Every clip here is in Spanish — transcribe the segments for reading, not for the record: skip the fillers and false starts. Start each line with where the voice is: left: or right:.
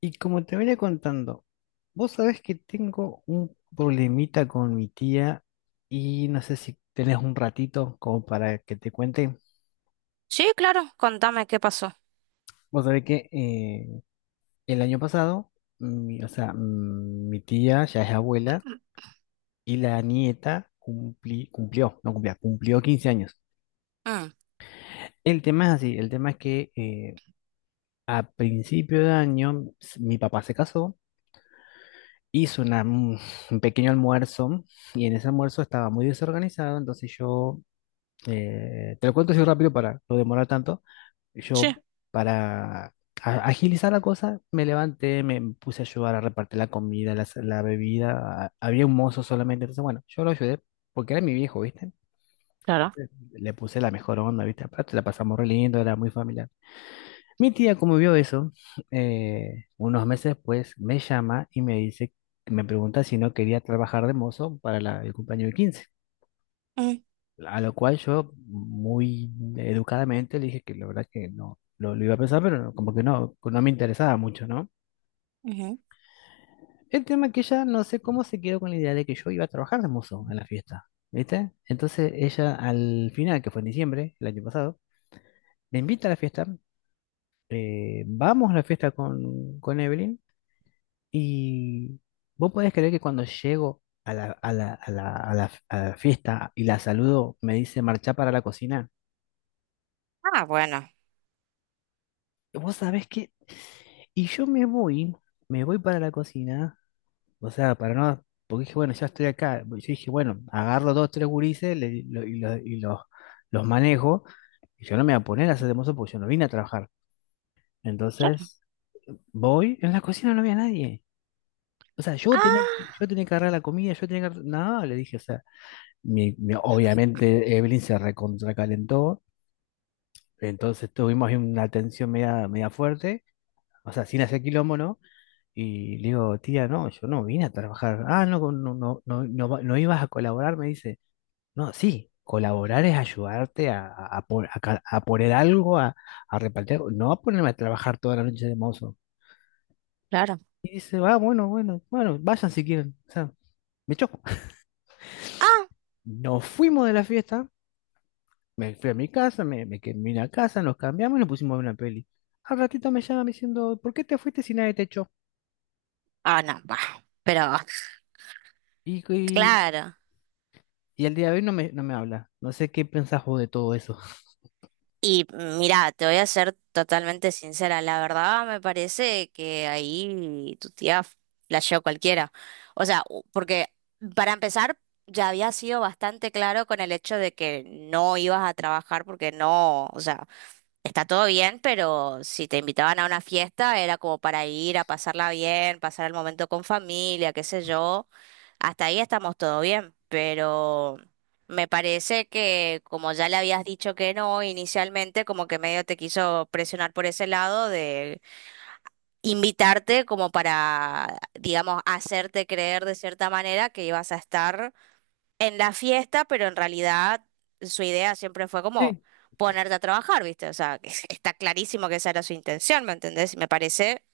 left: Y como te venía contando, vos sabés que tengo un problemita con mi tía y no sé si tenés un ratito como para que te cuente.
right: Sí, claro, contame qué pasó.
left: Vos sabés que el año pasado, mi, o sea, mm, mi tía ya es abuela y la nieta cumplió, no cumplía, cumplió 15 años.
right: Mm,
left: El tema es así, el tema es que a principio de año mi papá se casó, hizo un pequeño almuerzo y en ese almuerzo estaba muy desorganizado, entonces yo, te lo cuento así rápido para no demorar tanto, yo
right: sí,
left: para agilizar la cosa me levanté, me puse a ayudar a repartir la comida, la bebida, había un mozo solamente, entonces bueno, yo lo ayudé porque era mi viejo, ¿viste?
right: claro.
left: Le puse la mejor onda, ¿viste? Aparte la pasamos re lindo, era muy familiar. Mi tía, como vio eso, unos meses después me llama y me dice, me pregunta si no quería trabajar de mozo para el cumpleaños de 15.
right: Mm,
left: A lo cual yo, muy educadamente, le dije que la verdad que no lo iba a pensar, pero no, como que no, no me interesaba mucho, ¿no?
right: ujú.
left: El tema es que ella no sé cómo se quedó con la idea de que yo iba a trabajar de mozo en la fiesta, ¿viste? Entonces ella al final, que fue en diciembre, el año pasado, me invita a la fiesta, vamos a la fiesta con Evelyn. Y vos podés creer que cuando llego a a la fiesta y la saludo, me dice marchá para la cocina.
right: Ah, bueno.
left: ¿Vos sabés qué? Y yo me voy para la cocina, o sea, para no, porque dije, bueno, ya estoy acá. Yo dije, bueno, agarro dos, tres gurises y los manejo. Y yo no me voy a poner a hacer de mozo porque yo no vine a trabajar.
right: Claro.
left: Entonces, voy, en la cocina no había nadie. O sea,
right: Ah,
left: yo tenía que agarrar la comida, yo tenía que agarrar. No, le dije, o sea, obviamente Evelyn se recontracalentó, entonces tuvimos ahí una tensión media, media fuerte, o sea, sin hacer quilombo, ¿no? Y le digo, tía, no, yo no vine a trabajar. Ah, no, no, no, no, no, no ibas a colaborar, me dice. No, sí, colaborar es ayudarte a a poner algo, a repartir algo, no a ponerme a trabajar toda la noche de mozo.
right: claro.
left: Y dice, va, bueno, bueno, bueno, vayan si quieren, o sea, me choco.
right: Ah,
left: Nos fuimos de la fiesta. Me fui a mi casa, me quedé, vine a casa, nos cambiamos y nos pusimos a ver una peli. Al ratito me llama diciendo, ¿por qué te fuiste si nadie te echó?
right: no, va. Pero,
left: Y, y,
right: claro.
left: y el día de hoy no me, no me habla. No sé qué pensás vos de todo eso.
right: Y mira, te voy a ser totalmente sincera. La verdad me parece que ahí tu tía flasheó cualquiera. O sea, porque para empezar, ya había sido bastante claro con el hecho de que no ibas a trabajar porque no, o sea. Está todo bien, pero si te invitaban a una fiesta era como para ir a pasarla bien, pasar el momento con familia, qué sé yo. Hasta ahí estamos todo bien, pero me parece que como ya le habías dicho que no inicialmente, como que medio te quiso presionar por ese lado de invitarte como para, digamos, hacerte creer de cierta manera que ibas a estar en la fiesta, pero en realidad su idea siempre fue como
left: Sí.
right: ponerte a trabajar, ¿viste? O sea, que está clarísimo que esa era su intención, ¿me entendés? Me parece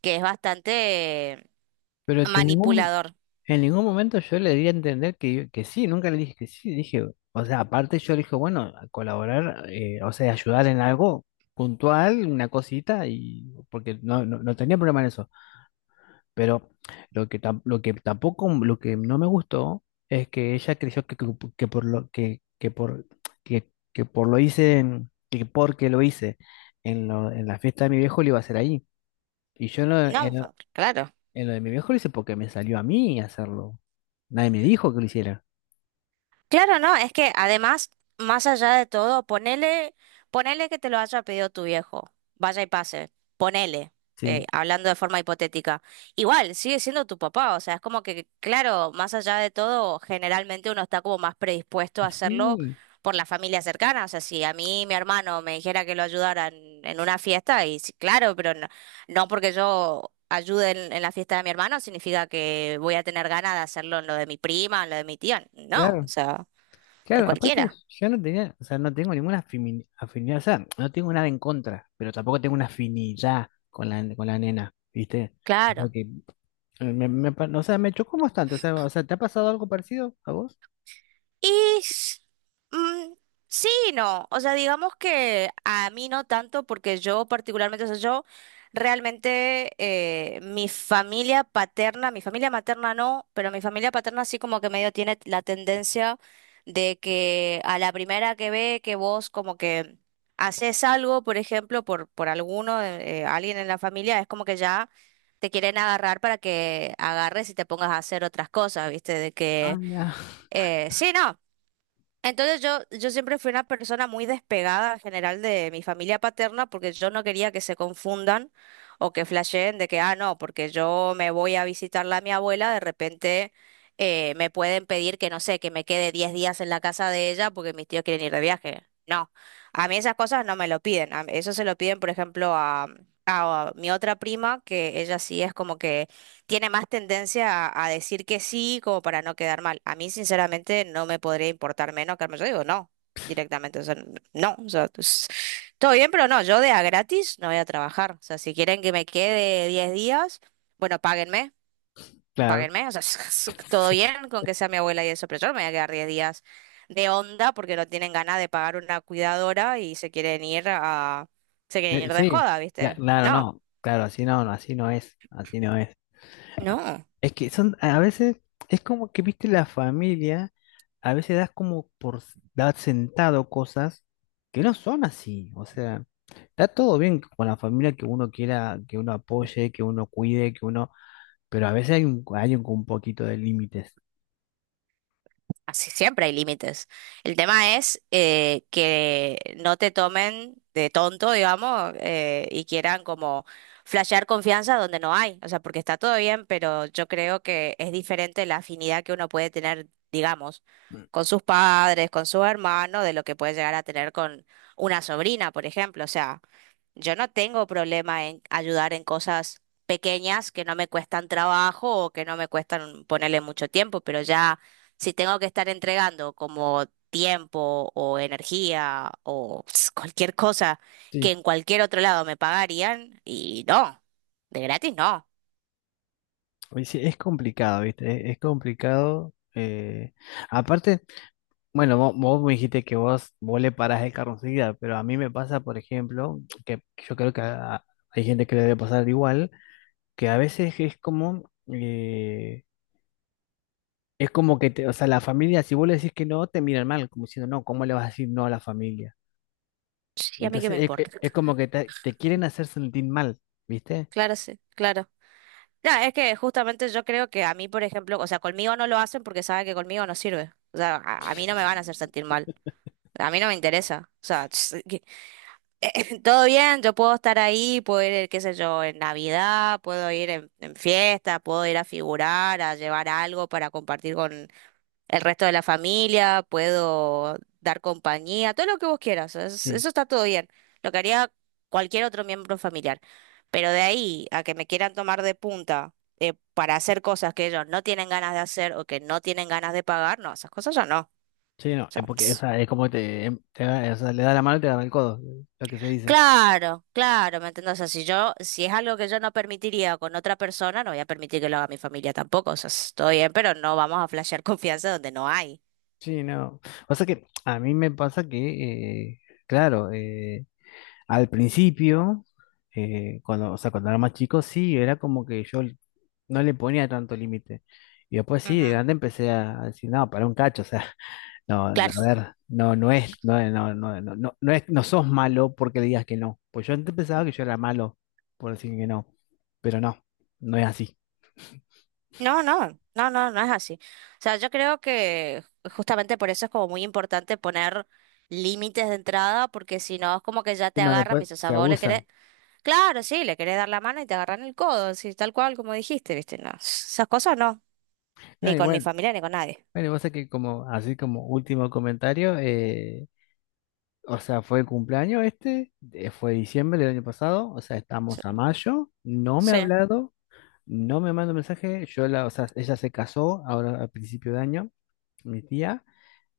right: que es bastante
left: Pero que en ningún,
right: manipulador.
left: en ningún momento yo le di a entender que, que sí, nunca le dije que sí. Dije, o sea, aparte yo le dije, bueno, a colaborar, o sea, ayudar en algo puntual, una cosita, y porque no, no, no tenía problema en eso. Pero lo que, lo que tampoco, lo que no me gustó es que ella creyó que por lo que, que por que por lo hice en- que porque lo hice en, en la fiesta de mi viejo lo iba a hacer ahí. Y yo en lo,
right: No, claro.
left: en lo de mi viejo lo hice porque me salió a mí hacerlo. Nadie me dijo que lo hiciera.
right: Claro, no, es que además, más allá de todo, ponele, ponele que te lo haya pedido tu viejo, vaya y pase, ponele,
left: Sí.
right: hablando de forma hipotética. Igual, sigue siendo tu papá, o sea, es como que, claro, más allá de todo, generalmente uno está como más predispuesto a
left: Y
right: hacerlo
left: sí,
right: por la familia cercana, o sea, si a mí mi hermano me dijera que lo ayudara en una fiesta, y sí, claro, pero no, no porque yo ayude en la fiesta de mi hermano significa que voy a tener ganas de hacerlo en lo de mi prima, en lo de mi tía. No, o
left: claro,
right: sea. De
left: claro. Aparte,
right: cualquiera,
left: yo no tenía, o sea, no tengo ninguna afinidad, o sea, no tengo nada en contra, pero tampoco tengo una afinidad con la nena, ¿viste?
right: claro.
left: O sea, me chocó bastante. O sea, ¿te ha pasado algo parecido a vos?
right: Y s- mm, sí, y no. O sea, digamos que a mí no tanto, porque yo particularmente, o sea, yo realmente mi familia paterna, mi familia materna no, pero mi familia paterna sí, como que medio tiene la tendencia de que a la primera que ve que vos como que haces algo, por ejemplo, por alguno, alguien en la familia, es como que ya te quieren agarrar para que agarres y te pongas a hacer otras cosas, ¿viste? De
left: Ah,
right: que...
left: ya.
right: Sí, no, entonces yo siempre fui una persona muy despegada en general de mi familia paterna porque yo no quería que se confundan o que flasheen de que, ah, no, porque yo me voy a visitarla a mi abuela, de repente me pueden pedir que, no sé, que me quede 10 días en la casa de ella porque mis tíos quieren ir de viaje. No, a mí esas cosas no me lo piden. Eso se lo piden, por ejemplo, a mi otra prima, que ella sí es como que tiene más tendencia a decir que sí como para no quedar mal. A mí, sinceramente, no me podría importar menos, que yo digo no, directamente. O sea, no, o sea, pues, todo bien, pero no, yo de a gratis no voy a trabajar. O sea, si quieren que me quede 10 días, bueno, páguenme,
left: Claro,
right: páguenme. O sea, todo
left: sí.
right: bien con que sea mi abuela y eso, pero yo no me voy a quedar 10 días de onda porque no tienen ganas de pagar una cuidadora y se quieren ir se quieren ir de
left: Sí,
right: joda, ¿viste?
left: claro,
right: No,
left: no. Claro, así no, no, así no es. Así no es.
right: no.
left: Es que son, a veces, es como que, viste, la familia, a veces das como por dar sentado cosas que no son así. O sea, está todo bien con la familia que uno quiera, que uno apoye, que uno cuide, que uno, pero a veces hay un poquito de límites.
right: Así siempre hay límites. El tema es que no te tomen de tonto, digamos, y quieran como flashear confianza donde no hay. O sea, porque está todo bien, pero yo creo que es diferente la afinidad que uno puede tener, digamos,
left: Mm.
right: con sus padres, con su hermano, de lo que puede llegar a tener con una sobrina, por ejemplo. O sea. Yo no tengo problema en ayudar en cosas pequeñas que no me cuestan trabajo o que no me cuestan ponerle mucho tiempo, pero ya si tengo que estar entregando como tiempo o energía o cualquier cosa que
left: Sí.
right: en cualquier otro lado me pagarían, y no, de gratis no.
left: Pues sí, es complicado, ¿viste? Es complicado. Aparte, bueno, vos, me dijiste que vos, vos le parás el carro enseguida, pero a mí me pasa, por ejemplo, que yo creo que hay gente que le debe pasar igual, que a veces es como que, o sea, la familia, si vos le decís que no, te miran mal, como diciendo, no, ¿cómo le vas a decir no a la familia?
right: Sí, a mí qué me
left: Entonces,
right: importa.
left: es como que te quieren hacer sentir mal, ¿viste?
right: Claro, sí, claro. No, es que justamente yo creo que a mí, por ejemplo, o sea, conmigo no lo hacen porque saben que conmigo no sirve. O sea, a mí no me van a hacer sentir mal. A mí no me interesa. O sea, todo bien, yo puedo estar ahí, puedo ir, qué sé yo, en Navidad, puedo ir en fiesta, puedo ir a figurar, a llevar algo para compartir con el resto de la familia, puedo dar compañía, todo lo que vos quieras,
left: Sí,
right: eso está todo bien, lo que haría cualquier otro miembro familiar. Pero de ahí a que me quieran tomar de punta para hacer cosas que ellos no tienen ganas de hacer o que no tienen ganas de pagar, no, esas cosas ya no. O
left: sí, no,
right: sea.
left: es porque, o sea, es como te, o sea, le da la mano y te da el codo, lo que se dice.
right: Claro, claro, ¿me entiendes? O sea, si es algo que yo no permitiría con otra persona, no voy a permitir que lo haga mi familia tampoco. O sea, estoy bien, pero no vamos a flashear confianza donde no hay.
left: Sí, no. Pasa que a mí me pasa que, claro, al principio, cuando, o sea, cuando era más chico, sí, era como que yo no le ponía tanto límite. Y después sí, de
right: Ujú.
left: grande empecé a decir, no, para un cacho, o sea, no, a
right: Claro.
left: ver, no, no es, no, es- no, no, no, no, no es, no sos malo porque digas que no. Pues yo antes pensaba que yo era malo por decir que no, pero no, no es así.
right: No, no, no, no, no es así. O sea, yo creo que justamente por eso es como muy importante poner límites de entrada, porque si no es como que ya te
left: No,
right: agarran, y
left: después
right: dices, o sea,
left: se
right: vos le querés,
left: abusan.
right: claro, sí, le querés dar la mano y te agarran el codo, así tal cual como dijiste, ¿viste? No, esas cosas no,
left: No,
right: ni
left: y
right: con mi
left: bueno,
right: familia ni con nadie.
left: bueno, y pasa que como, así como último comentario, o sea, fue el cumpleaños este, fue diciembre del año pasado, o sea,
right: Sí.
left: estamos a mayo, no me ha
right: Sí.
left: hablado, no me manda mensaje, yo la, o sea, ella se casó ahora a principio de año, mi tía,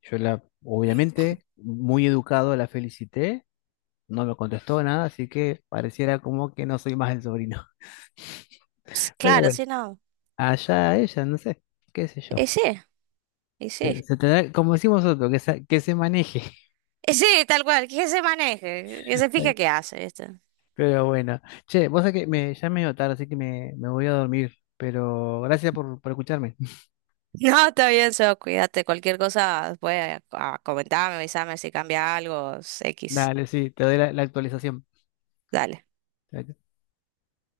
left: yo la, obviamente, muy educado la felicité, no me contestó nada, así que pareciera como que no soy más el sobrino.
right: Sí,
left: Pero
right: claro,
left: bueno,
right: sí, no.
left: allá ella, no sé, qué sé
right: Y
left: yo.
right: sí, y sí.
left: Se tendrá, como decimos nosotros, que que se maneje.
right: Y sí, tal cual, que se maneje, que se fije qué hace, ¿viste?
left: Pero bueno, che, vos sabés que me, ya es medio tarde, así que me voy a dormir. Pero gracias por escucharme.
right: No, está bien, sos, cuídate. Cualquier cosa, después comentarme, avisarme si cambia algo, X.
left: Dale, sí, te doy la la actualización.
right: Dale.